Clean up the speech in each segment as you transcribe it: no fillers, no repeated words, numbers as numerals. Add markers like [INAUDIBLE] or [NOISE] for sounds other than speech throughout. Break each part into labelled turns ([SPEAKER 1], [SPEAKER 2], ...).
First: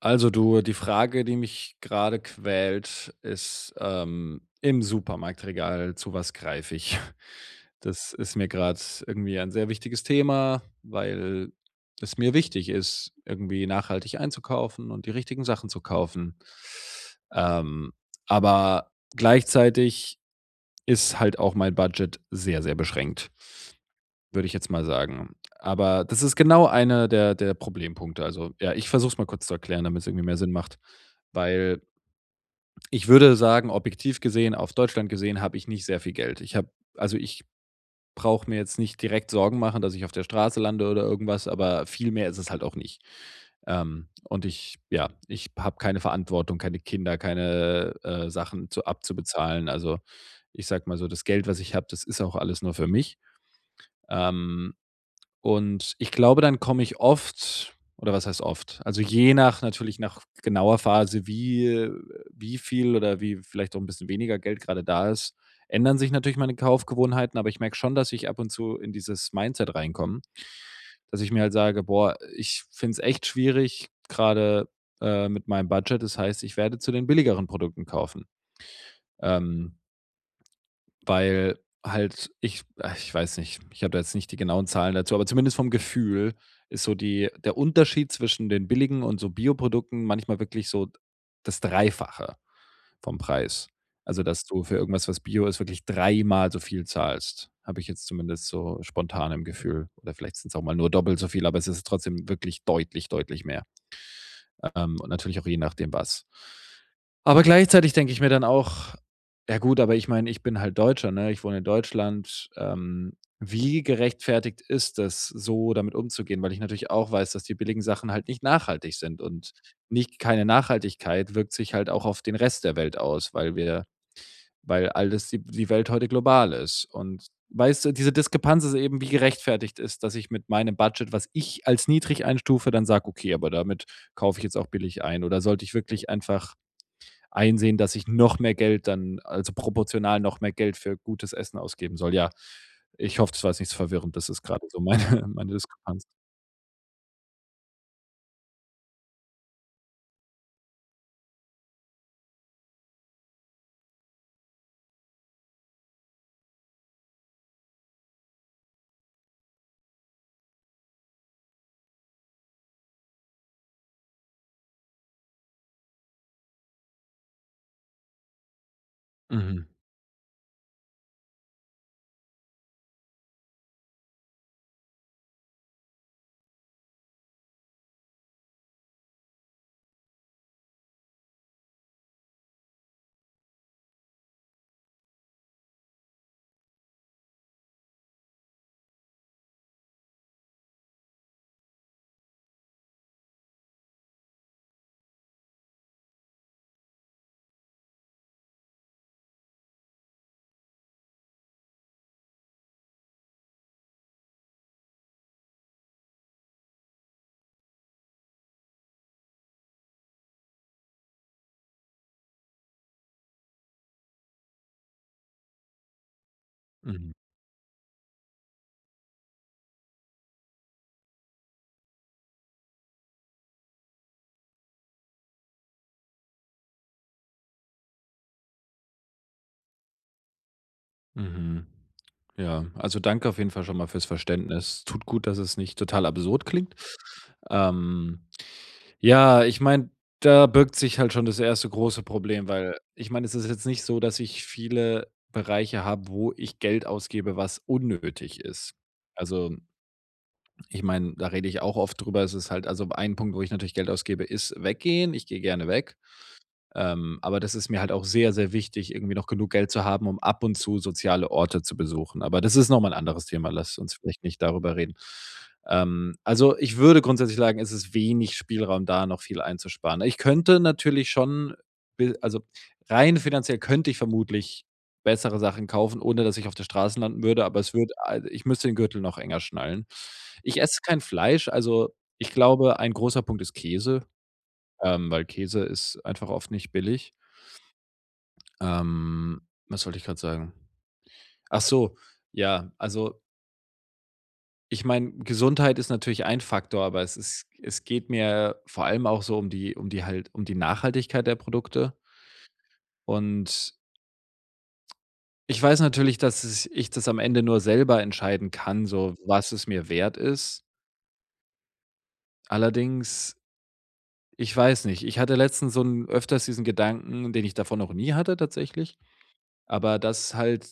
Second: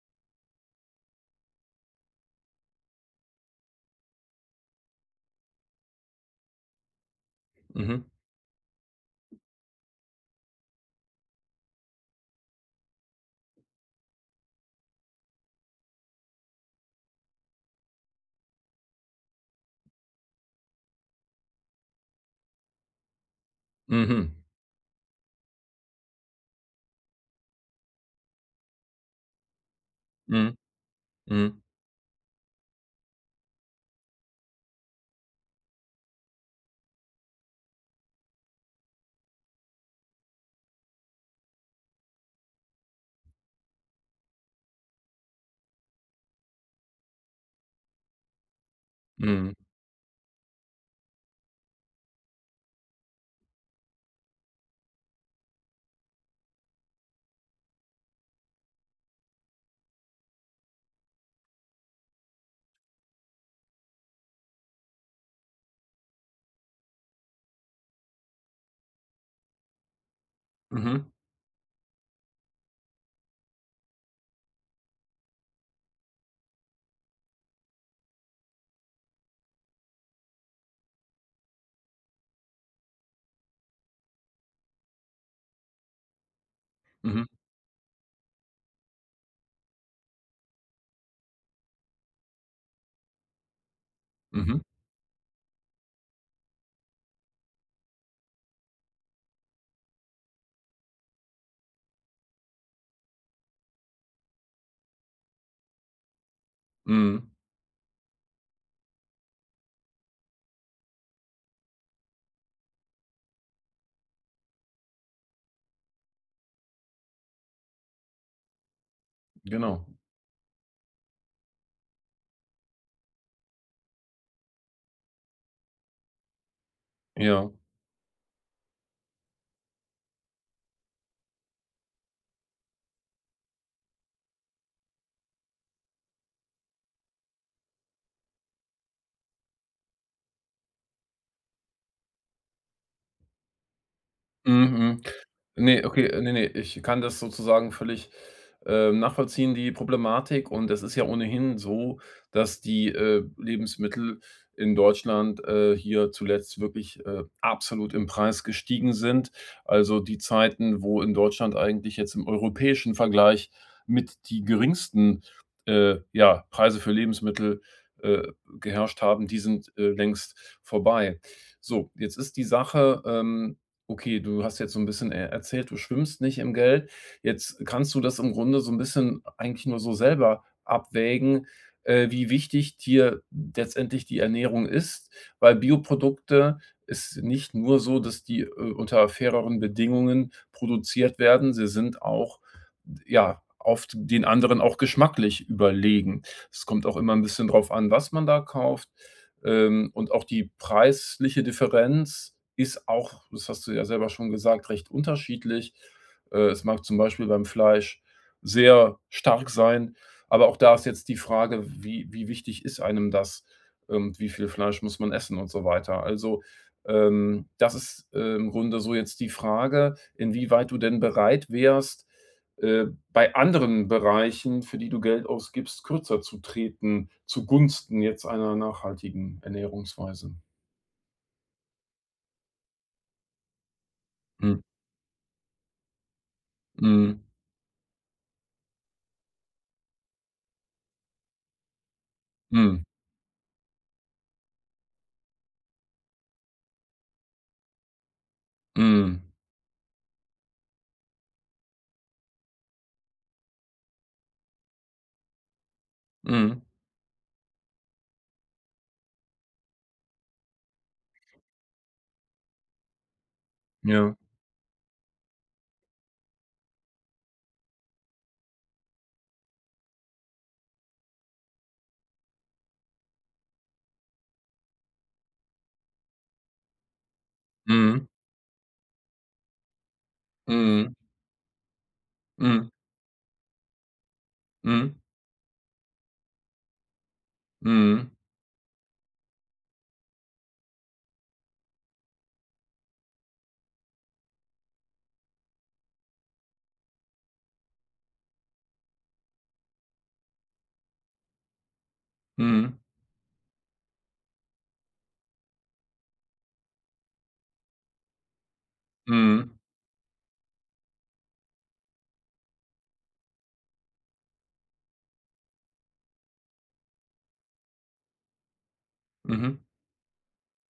[SPEAKER 1] Also du, die Frage, die mich gerade quält, ist im Supermarktregal, zu was greife ich? [LAUGHS]
[SPEAKER 2] Mhm.
[SPEAKER 1] Das ist mir gerade irgendwie ein sehr wichtiges Thema, weil es mir wichtig ist, irgendwie nachhaltig einzukaufen und die richtigen Sachen zu kaufen. Ähm, aber gleichzeitig ist halt auch mein Budget sehr, sehr beschränkt.
[SPEAKER 2] Mhm.
[SPEAKER 1] Würde ich jetzt mal sagen. Aber das ist genau einer der Problempunkte. Also, ja, ich versuche es mal kurz zu erklären, damit es irgendwie mehr Sinn
[SPEAKER 2] Mhm.
[SPEAKER 1] macht.
[SPEAKER 2] Mhm.
[SPEAKER 1] Weil ich würde sagen, objektiv gesehen, auf Deutschland gesehen, habe ich nicht sehr viel Geld. Ich brauche mir jetzt nicht direkt Sorgen machen, dass ich auf der Straße lande oder irgendwas, aber viel mehr ist es halt auch nicht. Und ich ja, ich habe keine Verantwortung, keine Kinder, keine, Sachen zu
[SPEAKER 2] Mhm.
[SPEAKER 1] abzubezahlen. Also, ich sage mal so, das Geld, was ich habe, das ist auch alles nur für mich. Ähm, und ich glaube, dann komme ich oft oder was heißt oft? Also, je nach natürlich nach genauer Phase, wie wie viel oder wie vielleicht auch ein bisschen weniger Geld gerade da ist, ändern sich natürlich meine Kaufgewohnheiten, aber ich merke schon, dass ich ab und zu in dieses Mindset reinkomme,
[SPEAKER 2] Mhm.
[SPEAKER 1] dass ich mir halt sage: „Boah, ich finde es echt schwierig gerade mit meinem Budget." Das heißt, ich werde zu den billigeren Produkten kaufen. Ähm Weil halt ich ich weiß nicht, ich habe da jetzt nicht die genauen Zahlen dazu, aber zumindest vom Gefühl ist so
[SPEAKER 2] Mhm.
[SPEAKER 1] die der Unterschied zwischen den billigen und so Bioprodukten manchmal wirklich so das Dreifache vom Preis. Also, dass
[SPEAKER 2] Mhm.
[SPEAKER 1] du für irgendwas, was Bio ist, wirklich dreimal so viel zahlst, habe ich jetzt zumindest so spontan im Gefühl. Oder vielleicht sind es auch mal nur doppelt so viel, aber es ist trotzdem wirklich deutlich, deutlich mehr und natürlich auch je nach dem was.
[SPEAKER 2] Mhm.
[SPEAKER 1] Aber gleichzeitig denke ich mir dann auch: „Ja gut, aber ich meine, ich bin halt Deutscher, ne? Ich wohne in Deutschland. Wie gerechtfertigt ist es, so damit umzugehen?" Weil ich natürlich auch weiß, dass die billigen Sachen halt nicht nachhaltig sind und
[SPEAKER 2] Genau.
[SPEAKER 1] nicht keine Nachhaltigkeit wirkt sich halt auch auf den Rest der Welt aus, weil alles die Welt heute global ist. Und
[SPEAKER 2] Ja.
[SPEAKER 1] weißt du, diese Diskrepanz ist eben, wie gerechtfertigt ist, dass ich mit meinem Budget, was ich als niedrig einstufe, dann sage: „Okay, aber damit kaufe ich jetzt auch billig ein." Oder sollte ich wirklich einfach einsehen, dass ich noch mehr Geld dann also proportional noch mehr Geld für gutes Essen ausgeben soll? Ja, ich hoffe, das war jetzt nicht so verwirrend. Das ist gerade so meine
[SPEAKER 2] Mhm.
[SPEAKER 1] [LAUGHS] meine
[SPEAKER 2] Ne,
[SPEAKER 1] Diskrepanz.
[SPEAKER 2] okay, ne, ne, ich kann das sozusagen völlig, nachvollziehen, die Problematik. Und es ist ja ohnehin so, dass die, Lebensmittel in Deutschland, hier zuletzt wirklich, absolut im Preis gestiegen sind. Also, die Zeiten, wo in Deutschland eigentlich jetzt im europäischen Vergleich mit die geringsten, ja, Preise für Lebensmittel, äh, geherrscht haben, die
[SPEAKER 1] Mhm,
[SPEAKER 2] sind, längst vorbei. So, jetzt ist die Sache. Okay, du hast jetzt so ein bisschen e erzählt, du schwimmst nicht im Geld. Jetzt kannst du das im Grunde so ein bisschen eigentlich nur so selber abwägen, wie wichtig dir letztendlich die Ernährung ist, weil Bioprodukte ist nicht nur so, dass die, unter faireren Bedingungen produziert werden, sie sind auch, ja, oft den anderen auch geschmacklich überlegen. Es kommt auch immer ein bisschen drauf an, was man da kauft. Und auch die preisliche Differenz ist auch, das hast du ja selber schon gesagt, recht unterschiedlich. Es mag zum Beispiel beim Fleisch sehr stark sein, aber auch da ist jetzt die Frage, wie wichtig ist einem das und wie viel Fleisch muss man essen und so weiter. Also,
[SPEAKER 1] mhm,
[SPEAKER 2] das ist, im Grunde so jetzt die Frage, inwieweit du denn bereit wärst, äh, bei anderen Bereichen, für die du Geld ausgibst, kürzer zu treten, zugunsten jetzt einer nachhaltigen Ernährungsweise?
[SPEAKER 1] mhm. Ja, also danke auf jeden Fall schon mal fürs
[SPEAKER 2] Mhm.
[SPEAKER 1] Verständnis. Tut gut, dass es nicht total absurd klingt.
[SPEAKER 2] Mhm.
[SPEAKER 1] Ähm Ja, ich meine, da birgt sich halt schon das erste große Problem, weil
[SPEAKER 2] Mhm.
[SPEAKER 1] ich meine, es ist jetzt nicht so, dass ich viele Bereiche habe, wo ich Geld ausgebe, was unnötig ist.
[SPEAKER 2] Mhm.
[SPEAKER 1] Also, ich meine, da rede ich auch oft drüber. Es ist halt also ein Punkt, wo ich natürlich Geld ausgebe, ist weggehen. Ich gehe gerne weg.
[SPEAKER 2] Mhm.
[SPEAKER 1] Aber das ist mir halt auch sehr, sehr wichtig, irgendwie noch genug Geld zu haben, um ab und zu soziale Orte zu besuchen. Aber das ist noch mal 'n anderes Thema. Lass uns
[SPEAKER 2] Ja.
[SPEAKER 1] vielleicht nicht darüber reden. Also, ich würde grundsätzlich sagen, es ist wenig Spielraum da, noch viel einzusparen. Ich könnte natürlich schon be also, rein finanziell könnte ich vermutlich bessere Sachen kaufen, ohne dass ich auf der Straße landen würde, aber es wird,
[SPEAKER 2] Mhm.
[SPEAKER 1] al ich müsste den Gürtel noch enger schnallen. Ich esse
[SPEAKER 2] Mhm.
[SPEAKER 1] kein Fleisch, also, ich
[SPEAKER 2] Mhm.
[SPEAKER 1] glaube, ein großer Punkt ist Käse,
[SPEAKER 2] Mhm.
[SPEAKER 1] weil Käse ist einfach oft nicht billig.
[SPEAKER 2] Mhm.
[SPEAKER 1] Ähm, Was wollte ich gerade sagen? Ach so, ja, also, ich meine, Gesundheit ist natürlich ein Faktor, aber es geht mir vor allem auch so um die halt um die Nachhaltigkeit der Produkte.
[SPEAKER 2] Mhm.
[SPEAKER 1] Und ich weiß natürlich, dass es ich das am Ende nur selber entscheiden kann, so was
[SPEAKER 2] Mhm.
[SPEAKER 1] es mir wert ist. Allerdings, ich weiß nicht, ich hatte letztens so 'n öfters diesen Gedanken, den ich davon noch nie hatte tatsächlich,
[SPEAKER 2] Mhm.
[SPEAKER 1] aber dass halt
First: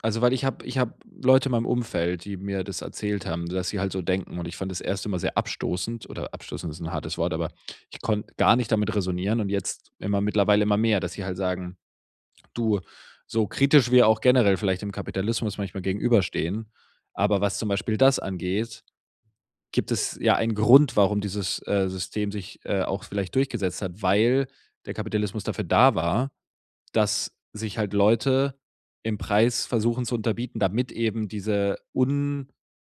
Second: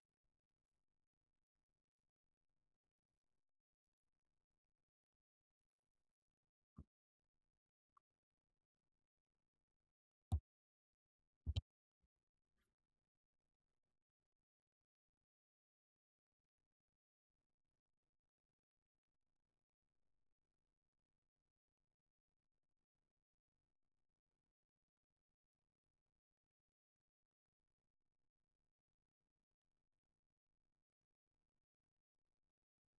[SPEAKER 1] also, weil ich habe Leute in meinem Umfeld, die mir das erzählt haben, dass sie halt so denken und ich fand das erst immer sehr abstoßend oder abstoßend ist ein hartes Wort, aber ich konnte gar nicht damit resonieren und jetzt immer mittlerweile immer mehr, dass sie halt sagen: „Du, so kritisch wir auch generell vielleicht dem Kapitalismus manchmal gegenüberstehen, aber was zum Beispiel das angeht, gibt es ja einen Grund, warum dieses System sich auch vielleicht durchgesetzt hat, weil der Kapitalismus dafür da war, dass sich halt Leute im Preis versuchen zu unterbieten, damit eben diese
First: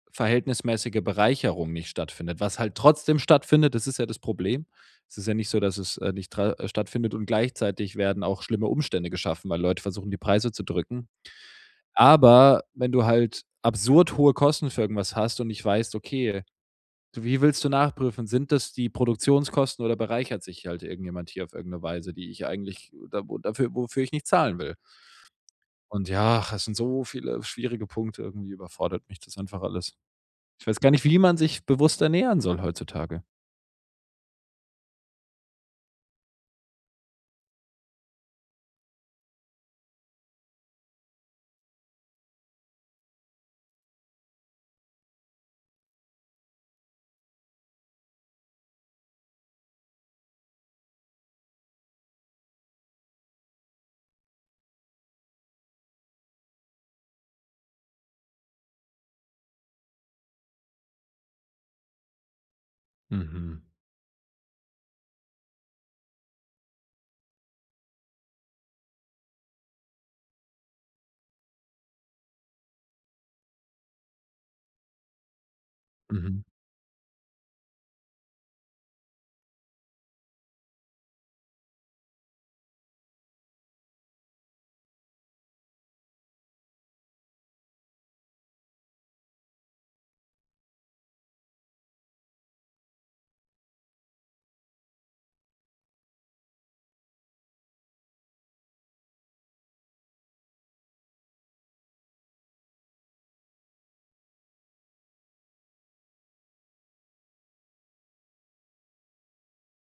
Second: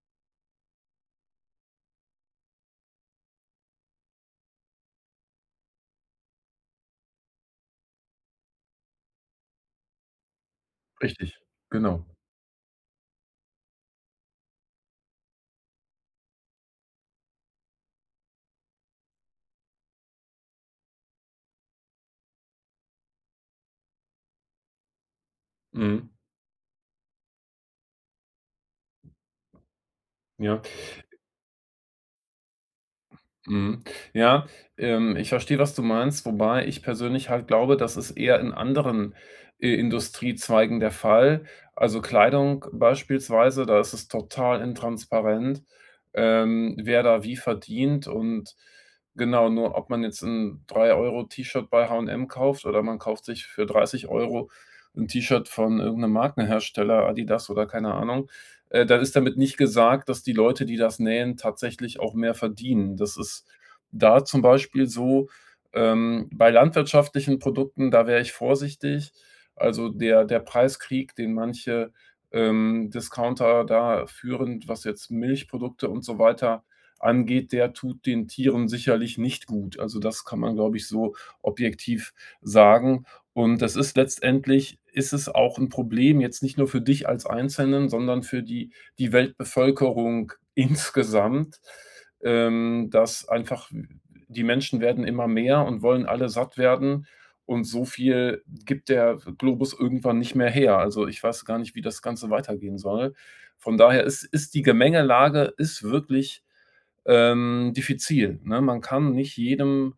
[SPEAKER 1] unverhältnismäßige Bereicherung nicht stattfindet. Was halt trotzdem stattfindet, das ist ja das Problem. Es ist ja nicht so, dass es, nicht tra stattfindet und gleichzeitig werden auch schlimme Umstände geschaffen, weil Leute versuchen, die Preise zu drücken.
[SPEAKER 2] Richtig, genau.
[SPEAKER 1] Aber wenn du halt absurd hohe Kosten für irgendwas hast und nicht weißt, okay, so wie willst du nachprüfen, sind das die Produktionskosten oder bereichert sich halt irgendjemand hier auf irgendeine Weise, die ich eigentlich da wo dafür wofür ich nicht zahlen will?
[SPEAKER 2] Mhm.
[SPEAKER 1] Und ja, es sind so viele schwierige Punkte, irgendwie überfordert mich das einfach alles.
[SPEAKER 2] Ja.
[SPEAKER 1] Ich weiß gar nicht, wie man sich bewusst ernähren soll heutzutage.
[SPEAKER 2] Mhm. Ja, ich verstehe, was du meinst, wobei ich persönlich halt glaube, das ist eher in anderen, Industriezweigen der Fall. Also, Kleidung beispielsweise, da ist es total intransparent, wer da wie verdient und genau, nur ob man jetzt ein 3 Euro T-Shirt bei H&M kauft oder man kauft sich für 30 Euro ein T-Shirt von irgendeinem Markenhersteller, Adidas oder keine Ahnung, dann ist damit nicht gesagt, dass die Leute, die das nähen, tatsächlich auch mehr verdienen. Das ist
[SPEAKER 1] Mhm.
[SPEAKER 2] da zum Beispiel so, bei landwirtschaftlichen Produkten, da wäre ich vorsichtig. Also der Preiskrieg, den manche, Discounter da führen, was jetzt Milchprodukte und so
[SPEAKER 1] Mhm.
[SPEAKER 2] weiter angeht, der tut den Tieren sicherlich nicht gut. Also das kann man, glaube ich, so objektiv sagen. Und das ist letztendlich ist es auch ein Problem jetzt nicht nur für dich als Einzelnen, sondern für die Weltbevölkerung [LAUGHS] insgesamt, dass einfach die Menschen werden immer mehr und wollen alle satt werden und so viel gibt der Globus irgendwann nicht mehr her. Also, ich weiß gar nicht, wie das Ganze weitergehen soll. Von daher ist die Gemengelage ist wirklich, diffizil, ne? Man kann nicht jedem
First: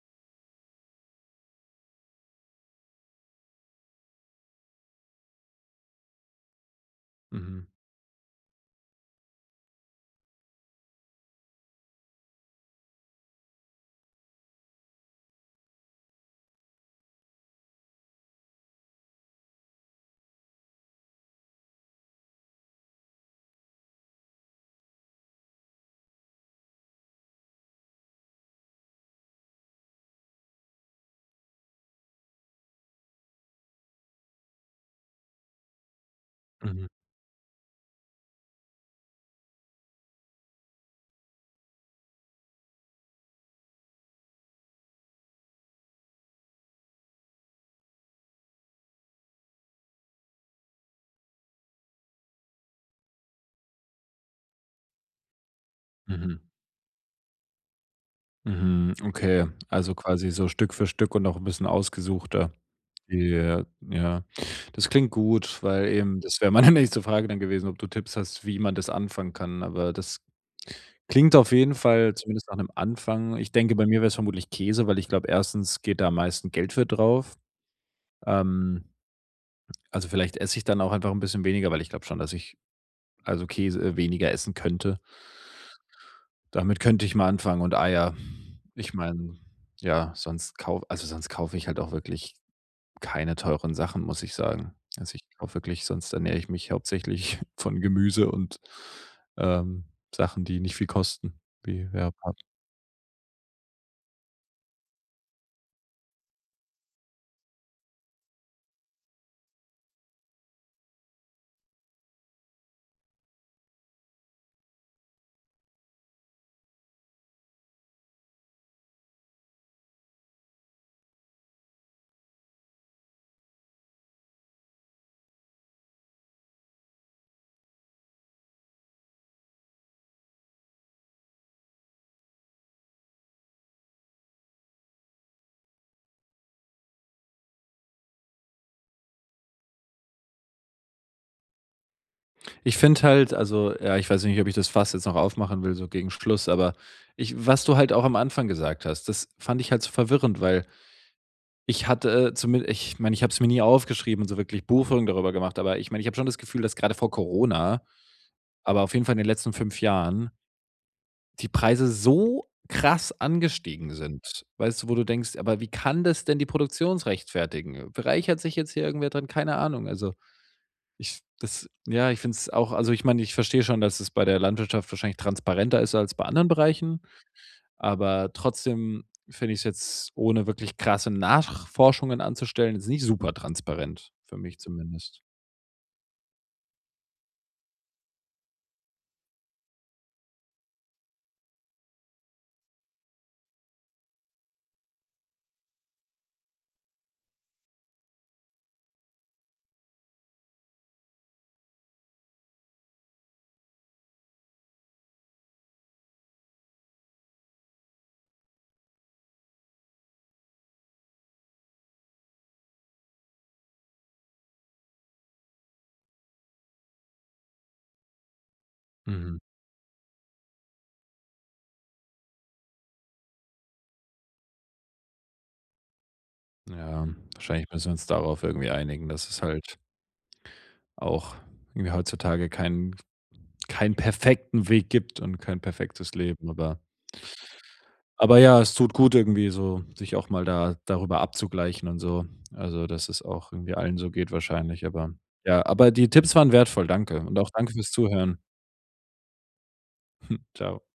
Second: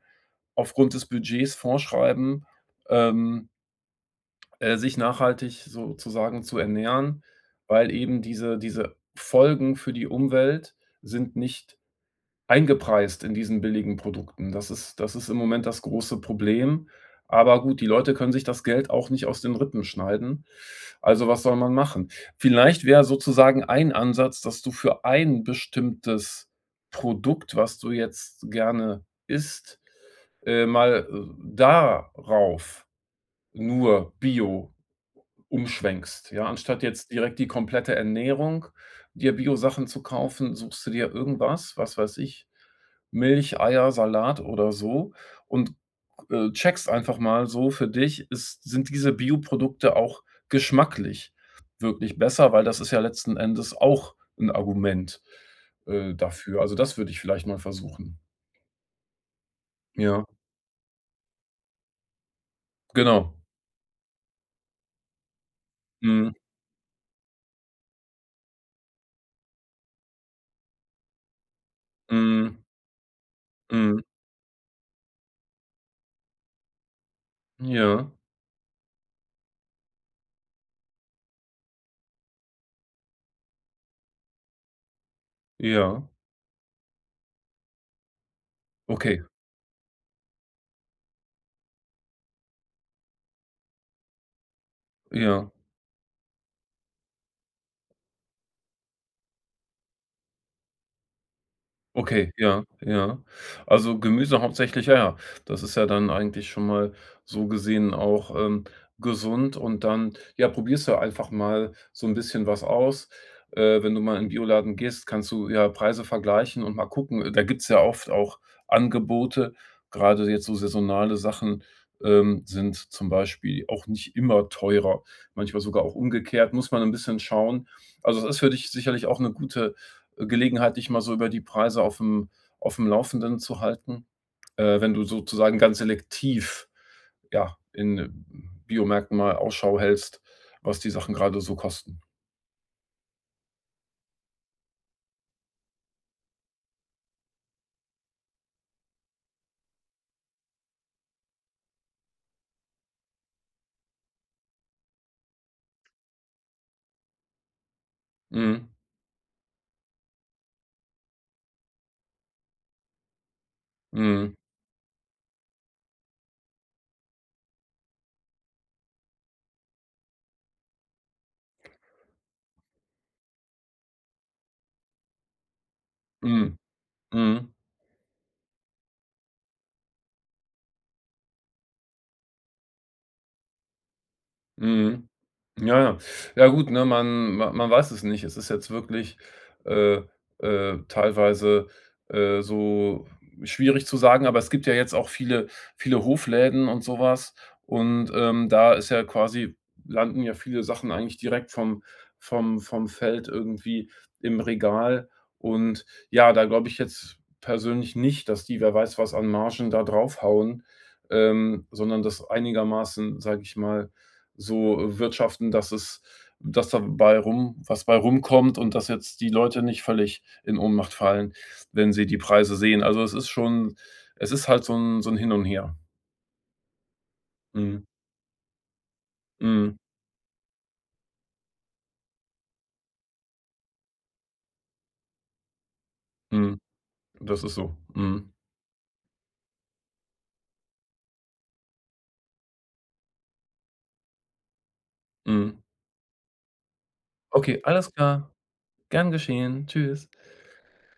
[SPEAKER 2] aufgrund des Budgets vorschreiben, ähm sich nachhaltig sozusagen zu ernähren,
[SPEAKER 1] Mhm.
[SPEAKER 2] weil eben diese Folgen für die Umwelt sind nicht eingepreist in diesen billigen Produkten. Das ist im Moment das große Problem. Aber gut, die Leute können sich das Geld auch nicht aus den Rippen schneiden. Also, was soll man machen? Vielleicht wäre sozusagen ein Ansatz, dass du für ein bestimmtes Produkt, was du jetzt gerne isst, mal darauf nur Bio umschwenkst, ja? Anstatt
[SPEAKER 1] Mhm.
[SPEAKER 2] jetzt direkt die komplette Ernährung dir Biosachen zu kaufen, suchst du dir irgendwas, was weiß ich, Milch, Eier, Salat oder so und, checkst einfach mal so für dich, ist sind diese Bioprodukte auch geschmacklich wirklich besser, weil das ist ja letzten Endes auch ein Argument,
[SPEAKER 1] Mhm.
[SPEAKER 2] dafür. Also, das würde ich vielleicht mal versuchen.
[SPEAKER 1] Mhm. Okay, also
[SPEAKER 2] Ja,
[SPEAKER 1] quasi so Stück für Stück und auch ein bisschen ausgesuchter.
[SPEAKER 2] genau.
[SPEAKER 1] Ja, ja. Das klingt gut, weil eben
[SPEAKER 2] Mhm,
[SPEAKER 1] das wäre meine [LAUGHS] nächste Frage dann gewesen, ob du Tipps hast, wie man das anfangen kann, aber das klingt auf jeden Fall zumindest nach
[SPEAKER 2] mhm,
[SPEAKER 1] einem Anfang. Ich denke, bei
[SPEAKER 2] mhm.
[SPEAKER 1] mir wäre es vermutlich Käse, weil ich glaube, erstens geht da am meisten Geld für drauf.
[SPEAKER 2] Ja,
[SPEAKER 1] Ähm Also, vielleicht esse ich dann auch einfach ein bisschen weniger, weil ich glaube schon, dass ich also Käse weniger essen könnte.
[SPEAKER 2] ja,
[SPEAKER 1] Damit könnte ich mal anfangen und Eier. Ich
[SPEAKER 2] okay,
[SPEAKER 1] meine, ja, sonst kau also sonst kaufe ich halt auch wirklich keine teuren Sachen, muss ich sagen. Also, ich
[SPEAKER 2] ja.
[SPEAKER 1] kaufe wirklich sonst ernähre ich mich hauptsächlich [LAUGHS] von Gemüse und, ähm, Sachen, die nicht viel kosten, wie, ja,
[SPEAKER 2] Okay, ja, ja. Also, Gemüse hauptsächlich, ja, ja. Das ist ja dann eigentlich schon mal so gesehen auch, gesund und dann, ja, probierst du einfach mal so ein bisschen was aus. Wenn du mal in 'n Bioladen gehst, kannst du ja Preise vergleichen und mal gucken. Da gibt's ja oft auch Angebote. Gerade jetzt so saisonale Sachen, sind zum Beispiel auch nicht immer teurer, manchmal sogar auch umgekehrt, muss man ein bisschen schauen. Also, es ist für dich sicherlich auch eine gute Gelegenheit, dich mal so über die Preise auf dem Laufenden zu halten, wenn du sozusagen ganz selektiv, ja, in Biomärkten mal Ausschau hältst, was die Sachen gerade so kosten.
[SPEAKER 1] ich finde halt also, ja, ich weiß nicht, ob ich das Fass jetzt noch aufmachen will, so gegen Schluss, aber ich was du halt auch am Anfang gesagt hast, das fand ich halt so verwirrend, weil ich hatte zumin ich meine, ich habe es mir nie aufgeschrieben und so wirklich Buchführung darüber gemacht, aber ich meine, ich habe schon das Gefühl, dass gerade vor Corona,
[SPEAKER 2] Mhm.
[SPEAKER 1] aber auf jeden Fall in den letzten 5 Jahren, die Preise so krass angestiegen
[SPEAKER 2] Mhm.
[SPEAKER 1] sind. Weißt du, wo du denkst: „Aber wie kann das denn die Produktion rechtfertigen? Bereichert sich jetzt hier irgendwer dran?" Keine Ahnung. Also, ich finde es auch also, ich meine, ich verstehe schon, dass es bei der Landwirtschaft wahrscheinlich transparenter ist als bei anderen
[SPEAKER 2] Mhm.
[SPEAKER 1] Bereichen,
[SPEAKER 2] Mhm.
[SPEAKER 1] aber trotzdem finde ich es jetzt, ohne wirklich krasse Nachforschungen anzustellen, jetzt nicht super transparent, für mich
[SPEAKER 2] Mhm.
[SPEAKER 1] zumindest.
[SPEAKER 2] Ja, ja. Ja gut, ne, man weiß es nicht. Es ist jetzt wirklich, äh, teilweise, so schwierig zu sagen, aber es gibt ja jetzt auch viele Hofläden und sowas. Und, da ist ja quasi landen ja viele Sachen eigentlich direkt vom Feld irgendwie im Regal und ja, da glaube ich jetzt persönlich nicht, dass die wer weiß was an Margen da draufhauen, sondern das einigermaßen, sage ich mal, so wirtschaften, dass es dass dabei rum was bei rumkommt und dass jetzt die
[SPEAKER 1] Mhm.
[SPEAKER 2] Leute nicht völlig in Ohnmacht fallen, wenn sie die Preise sehen. Also, es ist schon es ist halt so ein Hin und Her.
[SPEAKER 1] Ja, wahrscheinlich
[SPEAKER 2] Mhm.
[SPEAKER 1] müssen wir uns darauf irgendwie einigen, dass es
[SPEAKER 2] Mhm.
[SPEAKER 1] halt auch irgendwie heutzutage keinen perfekten Weg gibt und kein perfektes Leben,
[SPEAKER 2] Mhm. Das ist so. Mhm.
[SPEAKER 1] aber ja, es tut gut irgendwie so, sich auch mal da darüber abzugleichen und so. Also, dass es auch irgendwie allen so geht wahrscheinlich, aber
[SPEAKER 2] Mhm.
[SPEAKER 1] ja, aber die Tipps waren wertvoll, danke und auch
[SPEAKER 2] Okay,
[SPEAKER 1] danke fürs
[SPEAKER 2] alles klar.
[SPEAKER 1] Zuhören.
[SPEAKER 2] Gern geschehen. Tschüss.
[SPEAKER 1] [LAUGHS] ciao